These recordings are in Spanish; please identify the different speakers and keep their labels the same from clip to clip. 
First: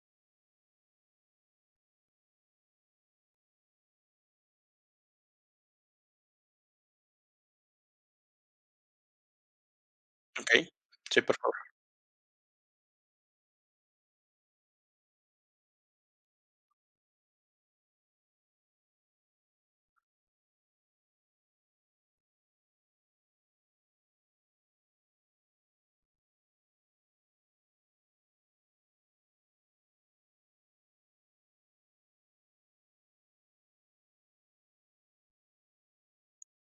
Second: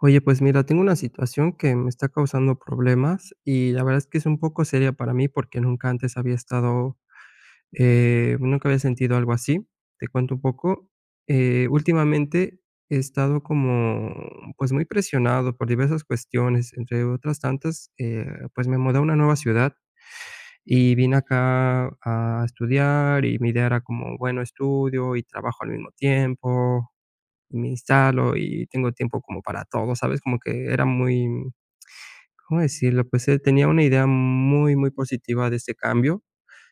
Speaker 1: Oye, pues mira, tengo una situación que me está causando problemas y la verdad es que es un poco seria para mí porque nunca antes había estado, eh, nunca había sentido algo así. Te cuento un
Speaker 2: Okey.
Speaker 1: poco.
Speaker 2: Sí, por favor.
Speaker 1: Eh, últimamente, he estado como, pues, muy presionado por diversas cuestiones, entre otras tantas, eh, pues, me mudé a una nueva ciudad y vine acá a estudiar y mi idea era como bueno estudio y trabajo al mismo tiempo, me instalo y tengo tiempo como para todo, ¿sabes? Como que era muy, ¿cómo decirlo?, pues, eh, tenía una idea muy muy positiva de este cambio,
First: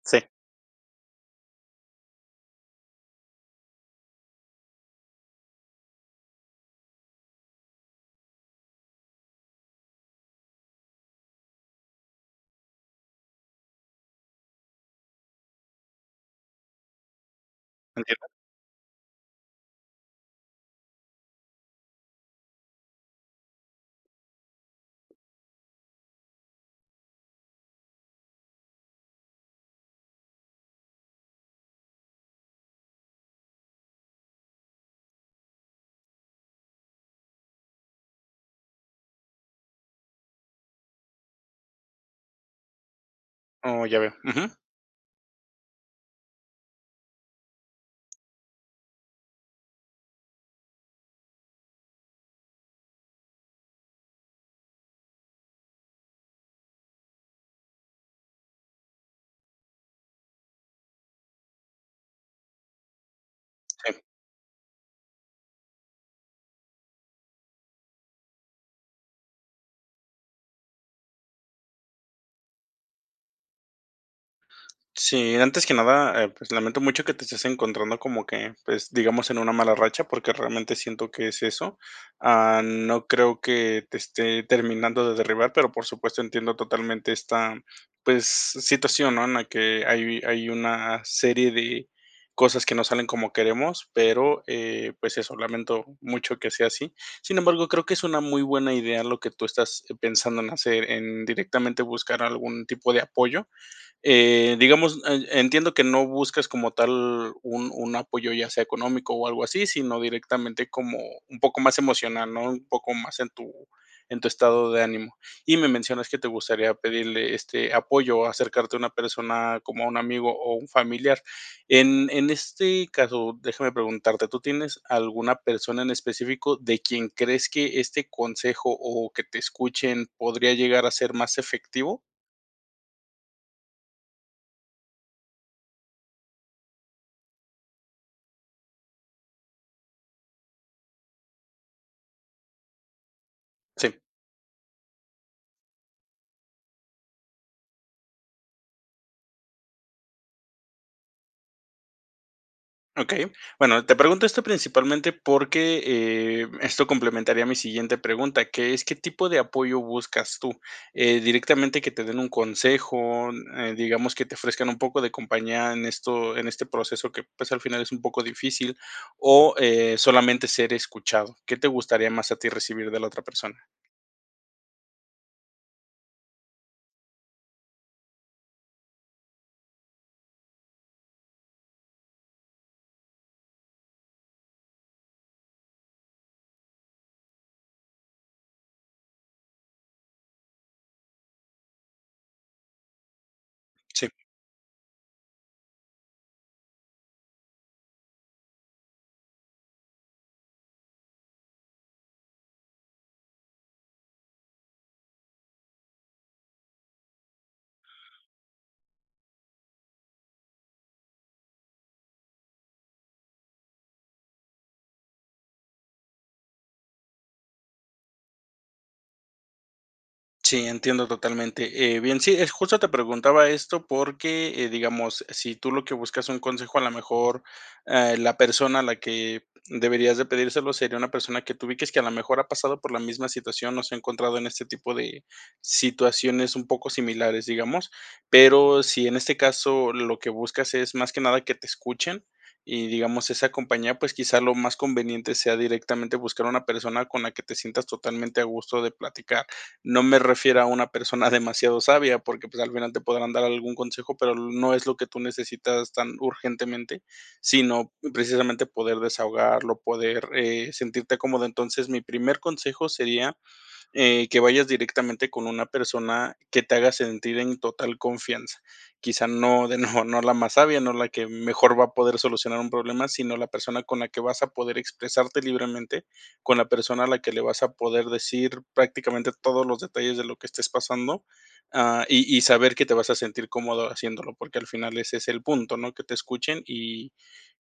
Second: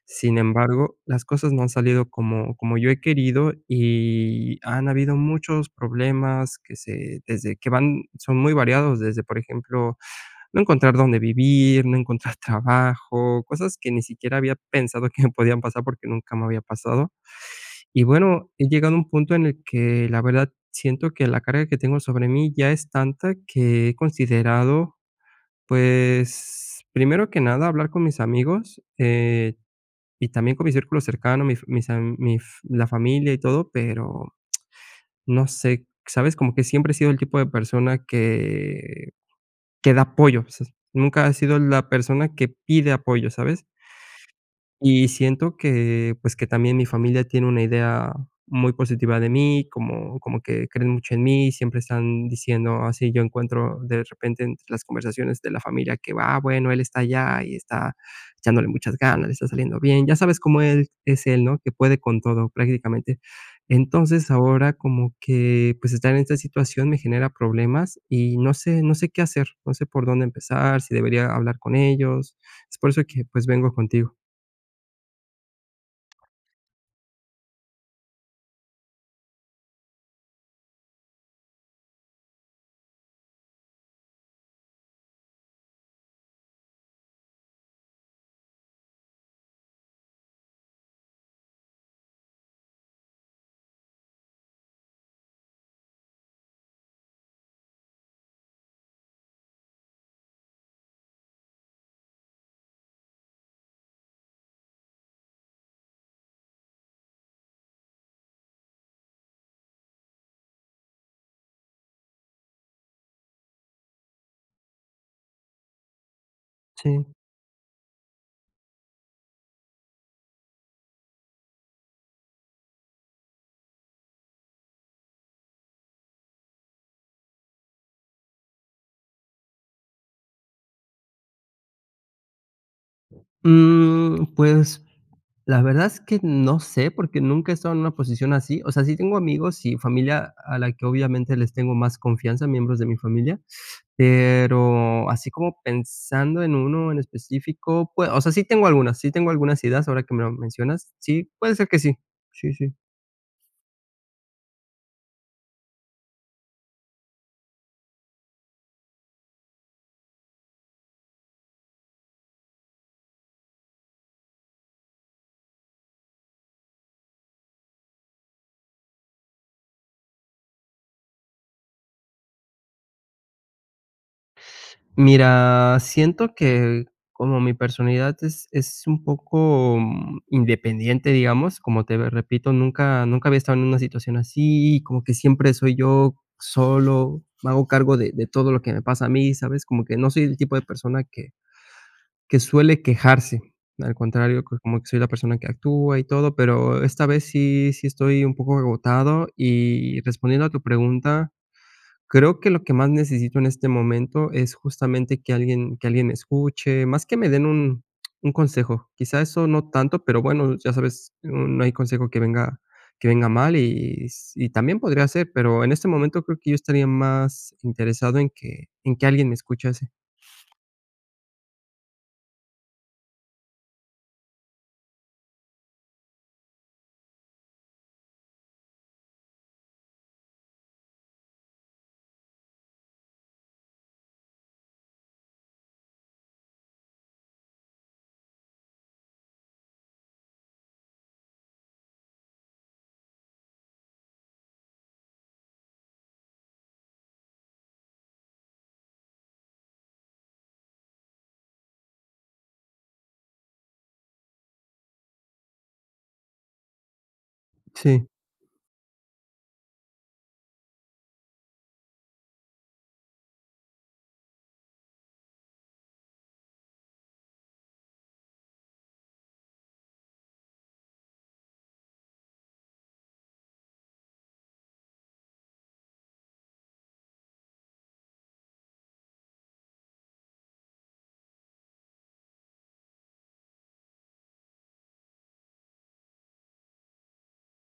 Speaker 2: Sí.
Speaker 1: sin embargo, las cosas no han salido como como yo he querido y han habido muchos problemas que se desde que van son muy variados, desde, por ejemplo, no encontrar dónde vivir, no encontrar trabajo, cosas que ni siquiera había pensado que me podían pasar porque nunca me había pasado y
Speaker 2: Entiendo.
Speaker 1: bueno, he llegado a un punto en el que la verdad siento que la carga que tengo sobre mí ya es tanta que he considerado, pues, primero que nada hablar con mis amigos, eh, y también con mis círculos cercanos, mi fa mis am mi f la familia y todo, pero no sé, ¿sabes?, como que siempre he sido el tipo de persona que que da apoyo, o sea, nunca he sido la persona que pide apoyo, ¿sabes?
Speaker 2: Oh, ya veo, ujú.
Speaker 1: Y siento que, pues, que también mi familia tiene una idea muy positiva de mí como como que creen mucho en mí y siempre están diciendo así yo encuentro de repente entre las conversaciones de la familia que va, bueno, él está allá y está echándole muchas ganas, le está saliendo bien, ya sabes cómo el: "Es él, ¿no? que puede con todo prácticamente".
Speaker 2: Sí.
Speaker 1: Entonces, ahora como que, pues, estar en esta situación me genera problemas y no sé, no sé qué hacer no sé por dónde empezar sí debería hablar con ellos. Es por eso que, pues, vengo contigo.
Speaker 2: Sí, antes que nada, eh, pues, lamento mucho que te estés encontrando como que, pues, digamos, en una mala racha, porque realmente siento que es eso. Ah, no creo que te esté terminando de derribar, pero por supuesto, entiendo totalmente esta, pues, situación, ¿no? En la que hay hay una serie de cosas que no salen como queremos, pero, eh, pues, eso, lamento mucho que sea así. Sin embargo, creo que es una muy buena idea lo que tú estás pensando en hacer, en directamente buscar algún tipo de apoyo. Eh, digamos, e entiendo que no buscas como tal un un apoyo, ya sea económico o algo así, sino directamente como un poco más emocional, ¿no?, un poco más en tu en tu estado de ánimo. Y me mencionas que te gustaría
Speaker 1: Sí.
Speaker 2: pedirle este apoyo o acercarte a una persona, como a un amigo o un familiar. En, en este caso, déjame preguntarte, ¿tú tienes alguna persona en específico de quien crees que este consejo o que te escuchen podría llegar a ser más efectivo?
Speaker 1: Mm, pues, la verdad es que no sé porque nunca he estado en una posición así. O sea, sí tengo amigos y familia a la que obviamente les tengo más confianza, a miembros de mi familia.
Speaker 2: Sí.
Speaker 1: Pero así como pensando en uno en específico, pue o sea, sí, tengo algunas, sí, tengo algunas ideas ahora que me lo mencionas. Sí, puede ser que sí. Sí, sí.
Speaker 2: Okey. Bueno, te pregunto esto principalmente porque, eh, esto complementaría mi siguiente pregunta, que es ¿qué tipo de apoyo buscas tú? Eh, ¿directamente que te den un consejo?, eh, n digamos, ¿que te ofrezcan un poco de compañía en esto en este proceso que, pues, al final es un poco difícil? o eh, ¿solamente ser escuchado? ¿Qué te gustaría más a ti recibir de la otra persona?
Speaker 1: Mira, siento que como mi personalidad es es un poco, mm, independiente, digamos, como, te ve repito, nunca nunca había estado en una situación así, como que siempre soy yo solo, me hago cargo de de todo lo que me pasa a mí, ¿sabes? Como que no soy el tipo de persona que que suele quejarse. Al
Speaker 2: Sí.
Speaker 1: contrario, pues, como que soy la persona que actúa y todo. Pero esta vez sí sí, estoy un poco agotado. Y respondiendo a tu pregunta, creo que lo que más necesito en este momento es justamente que alguien que alguien escuche, más que me den un un consejo. Quizá, eso no tanto, pero bueno, ya sabes, no hay consejo que venga, que venga mal, y s y también podría ser, pero en este momento creo que yo estaría más interesado en que en que alguien me escuchase.
Speaker 2: Sí, entiendo totalmente. Eh, bien, sí, eh, justo te preguntaba esto, porque, eh, digamos, si tú lo que buscas un consejo, a lo mejor, eh, la persona a la que deberías de pedírselo sería una persona que tu ubiques que a lo mejor ha pasado por la misma situación, o se ha encontrado en este tipo de situaciones un poco similares, digamos. Pero si en este caso lo que buscas es más que nada que te escuchen, y digamos esa compañía, pues, quizá lo más conveniente sea directamente buscar a una persona con la que te sientas totalmente a gusto de platicar. No me refiero a una persona demasiado sabia, porque, pues, al final te podrán dar algún consejo, pero no es lo que tú necesitas tan urgentemente, sino
Speaker 1: Sí.
Speaker 2: precisamente poder desahogarlo, poder, eh, sentirte cómodo. Entonces, mi primer consejo sería, eh, que vayas directamente con una persona que te haga sentir en total confianza. Quizá no de no no la más sabia, no la que mejor va a poder solucionar un problema, sino, la persona con la que vas a poder expresarte libremente, con la persona a la que le vas a poder decir prácticamente todos los detalles de lo que estés pasando, ah, y y saber que te vas a sentir cómodo haciéndolo, porque al final ese es el punto, ¿no? Que te escuchen, y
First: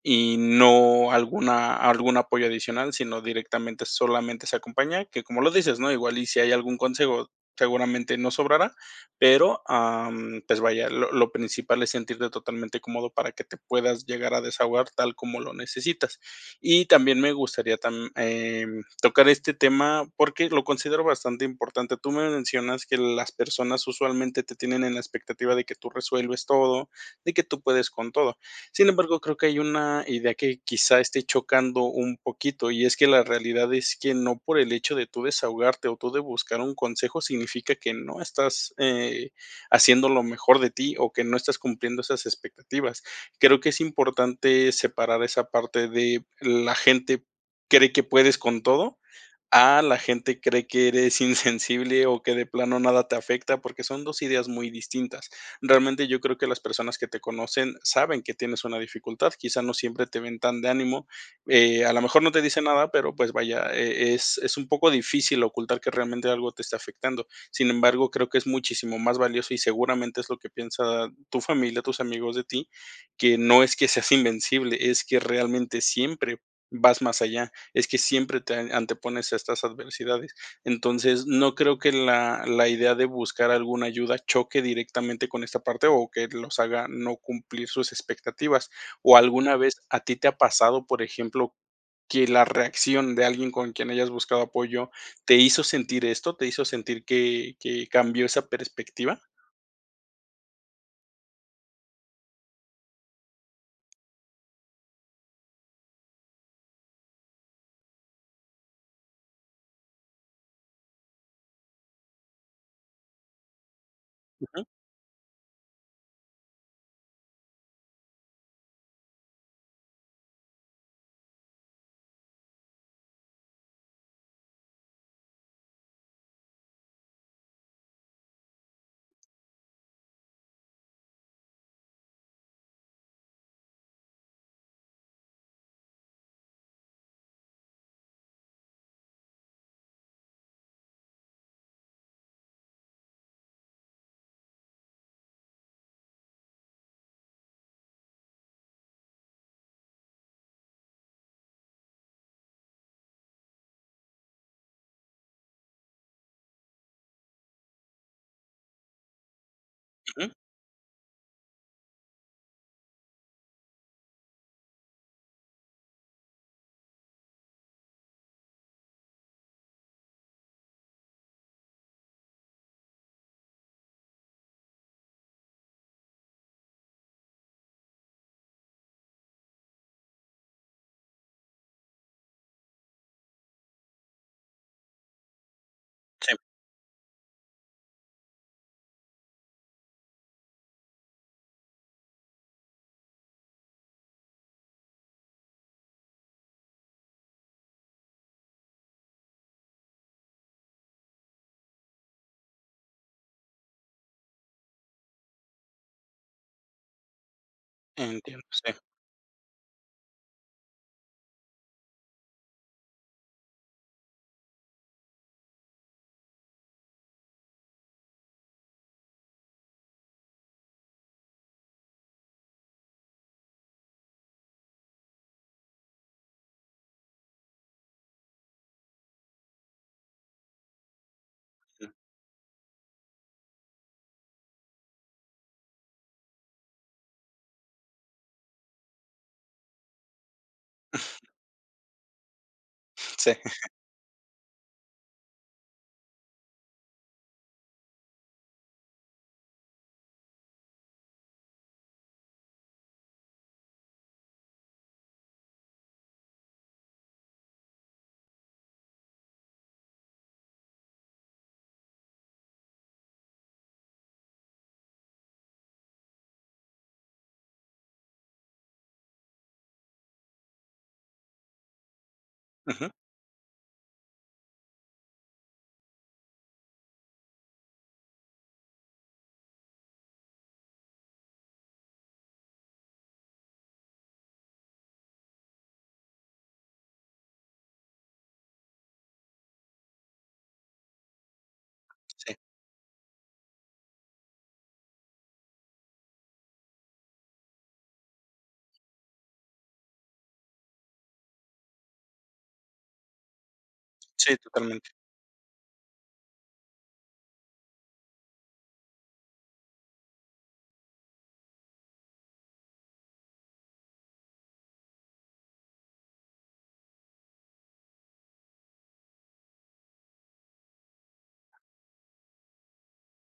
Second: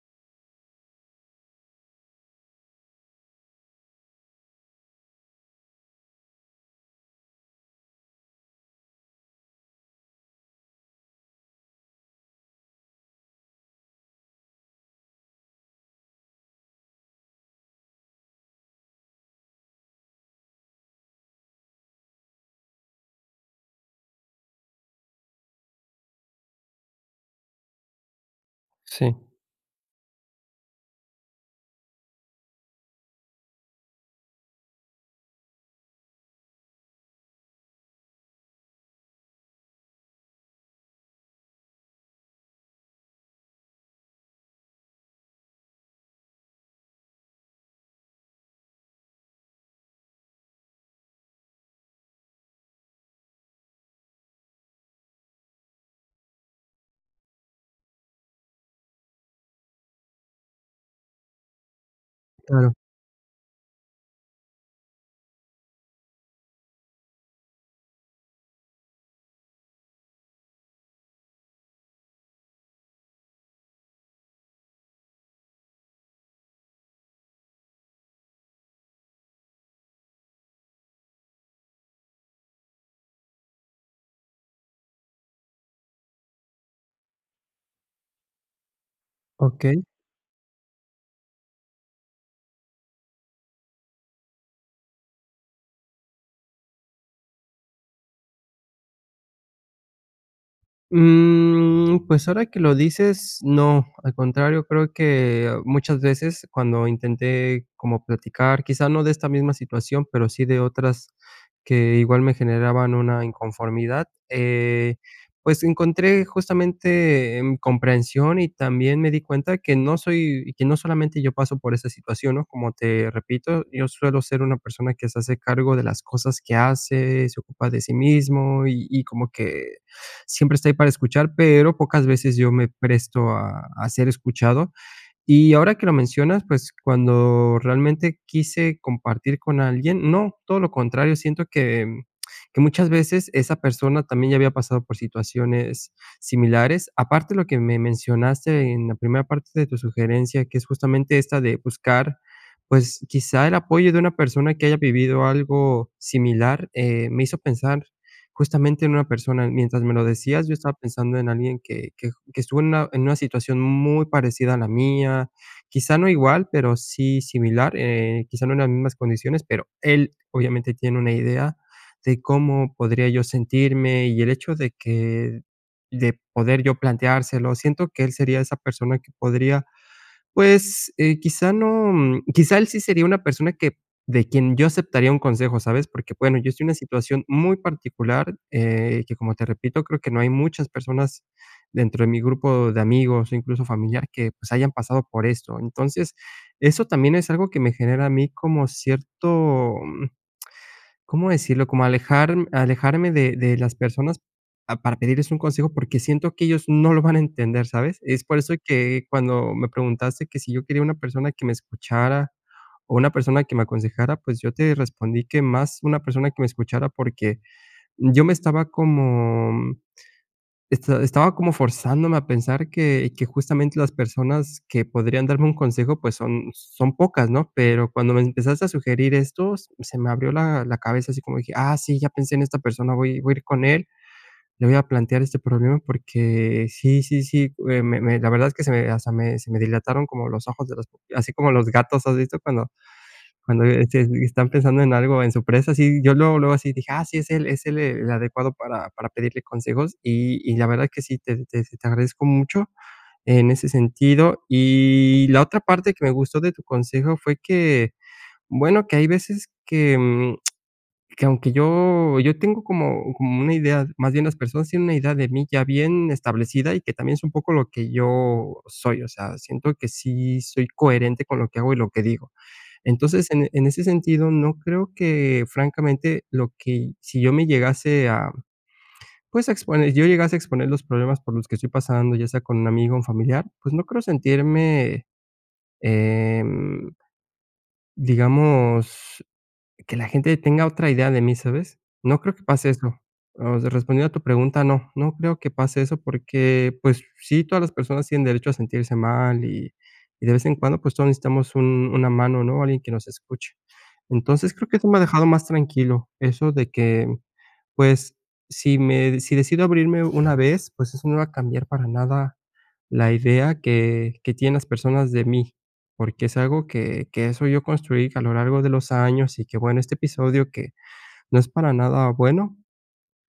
Speaker 2: y no alguna algún apoyo adicional, sino directamente solamente esa compañía, que como lo dices, ¿no? Igual y si hay algún consejo, seguramente no sobrará, pero, am, pues, vaya, lo lo principal es sentirte totalmente cómodo para que te puedas llegar a desahogar tal como lo necesitas. Y también me gustaría tam eh, tocar este tema porque lo considero bastante importante. Tú me mencionas que las personas usualmente te tienen en la expectativa de que tú resuelves todo, de que tú puedes con todo. Sin
Speaker 1: Sí.
Speaker 2: embargo, creo que hay una idea que, quizá, esté chocando un poquito, y es que la realidad es que no por el hecho de tú desahogarte, o tú de buscar un consejo significa que no estás, eh, haciendo lo mejor de ti, o que no estás cumpliendo esas expectativas. Creo que es importante separar esa parte de la gente cree que puedes con todo, a la gente cree que eres insensible, o que de plano nada te afecta, porque son dos ideas muy distintas. Realmente yo creo que las personas que te conocen saben que tienes una dificultad. Quizá no siempre te ven tan de ánimo, eh, a lo mejor no te dice
Speaker 1: Claro.
Speaker 2: nada, pero pues vaya, eh, es es un poco difícil ocultar que realmente algo te esté afectando. Sin embargo, creo que es muchísimo más valioso, y seguramente es lo que piensa tu familia, tus amigos de ti, que no es que seas invencible es que realmente siempre vas más allá. Es que siempre te antepones a estas adversidades. Entonces, no creo que la la idea de buscar alguna ayuda choque directamente con esta parte, o que los haga no cumplir sus expectativas, o ¿alguna vez
Speaker 1: Okey.
Speaker 2: a ti te ha pasado, por ejemplo, que la reacción de alguien con quien hayas buscado apoyo te hizo sentir esto te hizo sentir que que cambió esa perspectiva?
Speaker 1: Mm, pues ahora que lo dices, no. Al contrario, creo que, muchas veces, cuando intenté como platicar, quizá no de esta misma situación, pero sí de otras, que igual me generaban una inconformidad,
Speaker 2: Ujú.
Speaker 1: eh, pues, encontré justamente em, comprensión. Y también me di cuenta, que no soy y que no solamente yo paso por esa situación, ¿no? Como te repito, yo suelo ser una persona que se hace cargo de las cosas que hace, se ocupa de sí mismo, y y como que, siempre está ahí para escuchar, pero pocas veces yo me presto a a ser escuchado. Y ahora que lo mencionas, pues cuando realmente quise compartir con alguien, no, todo lo contrario. Siento que em, que muchas veces, esa persona, también ya había pasado por situaciones similares. Aparte, lo que me mencionaste en la primera parte de tu sugerencia, que es justamente esta de buscar, pues, quizá el apoyo de una persona que haya vivido algo similar. Eh, me hizo pensar, justamente, en una persona. Mientras me lo
Speaker 2: Ujú.
Speaker 1: decías, yo estaba pensando en alguien que que j que estuvo en una en una situación muy parecida a la mía. Quizá no igual, pero sí similar. Eh, quizá no en las mismas condiciones. Pero él, obviamente, tiene una idea de cómo podría yo sentirme. Y el hecho de que de poder yo planteárselo. Siento que él sería esa persona que podría, pues, eh, quizá no, mm, quizá él sí sería una persona que de quien yo aceptaría un consejo, ¿sabes? Porque,
Speaker 2: Sí.
Speaker 1: bueno, yo estoy en una situación muy particular, eh, que como te repito, creo que no hay muchas personas, dentro de mi grupo de amigos, incluso familiar, que pues, hayan pasado por esto. Entonces, eso también es algo que me genera a mí como cierto, mm, ¿cómo decirlo? Como alejarm alejarme de de las personas, ah, p a para pedirles un consejo, porque siento que ellos no lo van a entender, ¿sabes? Es por
Speaker 2: Entiendo,
Speaker 1: eso
Speaker 2: sí.
Speaker 1: que cuando me preguntaste, que si yo quería una persona que me escuchara o una persona que me aconsejara, pues, yo te respondí, que más una persona que me escuchara, porque, yo me estaba como mm, esta estaba como forzándome a pensar que que justamente las personas que podrían darme un consejo, pues, son son pocas, ¿no? Pero cuando me empezaste a sugerir esto, se me abrió la la cabeza, así como dije: "ah,
Speaker 2: Ujú.
Speaker 1: sí, ya pensé en esta persona". Voy voy a ir con él, le voy a plantear este problema, porque sí sí sí, eh, me me la verdad es que se me hasta me se me dilataron como los ojos, de las pupi así como los gatos, ¿has visto cuando
Speaker 2: Sí.
Speaker 1: cuando, eh, este, están pensando en algo, en su presa? Así, yo luego, luego así, dije: "Ah, sí, es él es él, el adecuado para para pedirle consejos". Y y la verdad que sí te te te agradezco mucho en ese sentido. Y la otra parte que me gustó de tu consejo, fue que, bueno, que hay veces que, mm, que aunque yo yo tengo como como una idea más bien, las personas tienen una idea de mí, ya bien establecida, y que también es un poco lo que yo soy. O sea, siento que sí soy coherente con lo que hago y lo que digo.
Speaker 2: Ujú.
Speaker 1: Entonces en en ese sentido, no creo que francamente, lo que y si yo me llegase, ah, pues, a exponer yo llegase a exponer los problemas por los que estoy pasando, ya sea con un amigo o un familiar. Pues, no creo sentirme, em digamos, que la gente tenga otra idea de mí, ¿sabes? No creo
Speaker 2: Sí.
Speaker 1: que pase eso. Osea, respondiendo a tu pregunta, no no creo que pase eso, porque, pues sí, todas las personas tienen derecho a sentirse mal. Y y de vez en cuando, pues, todos necesitamos un una mano, ¿no? Alguien que nos escuche.
Speaker 2: Sí,
Speaker 1: Entonces, creo que esto
Speaker 2: totalmente.
Speaker 1: me ha dejado más tranquilo. Eso de que, pues, si me si decido abrirme una vez, pues eso no va a cambiar para nada la idea que que tienen las personas de mí, porque es algo que que eso yo construí a lo largo de los años. Y que, bueno, este episodio que no es para nada bueno,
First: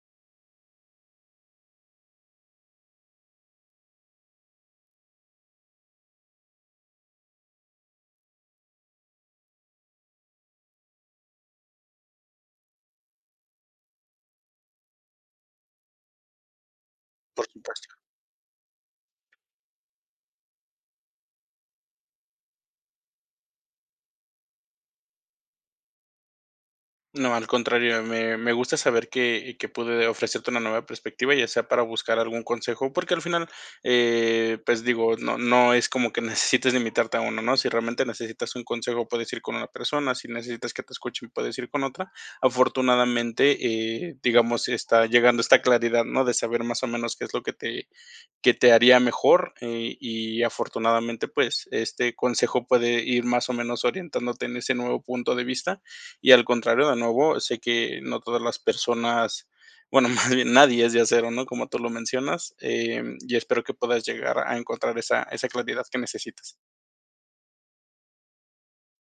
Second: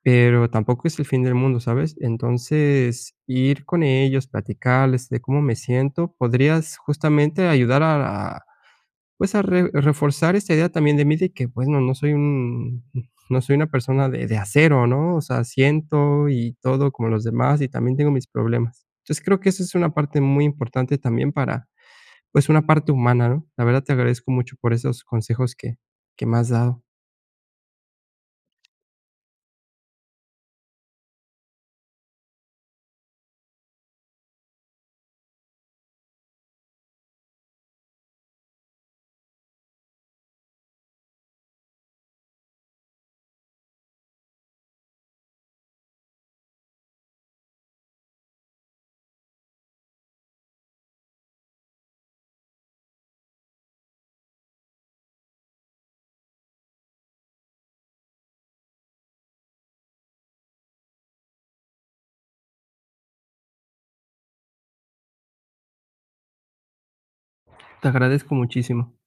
Speaker 1: pero tampoco es el fin del mundo, ¿sabes? Entonces, ir con ellos, platicarles de cómo me siento. Podrías justamente ayudar a a, pues, a re reforzar esta idea también de mí, de que bueno, no soy un no soy una persona de de acero, ¿no? O sea, siento y todo como los
Speaker 2: Por
Speaker 1: demás, y
Speaker 2: supuesto.
Speaker 1: también tengo mis problemas. Entonces, creo que eso es una parte muy importante también, para, pues, una parte humana, ¿no? La verdad, te agradezco mucho por esos consejos que que me has dado.
Speaker 2: No, al contrario. Me me gusta saber que que, pude ofrecerte una nueva perspectiva, ya sea para buscar algún consejo. Porque al final, eh, pues digo, no no es como que necesites limitarte a uno, ¿no? Si realmente necesitas un consejo, puedes ir con una persona, si necesitas que te escuchen, puedes ir con otra. Afortunadamente, eh, digamos, está llegando esta claridad, ¿no?, de saber más o menos qué es lo que te que te haría mejor. Eh, y afortunadamente, pues, este consejo puede ir más o menos orientándote en ese nuevo punto de vista. Y, al contrario, de nuevo, sé que no todas las personas, bueno, más bien, nadie es de acero, ¿no?, como tú lo mencionas. Em, y espero que puedas llegar a encontrar esa esa claridad que necesitas.
Speaker 1: Te agradezco muchísimo.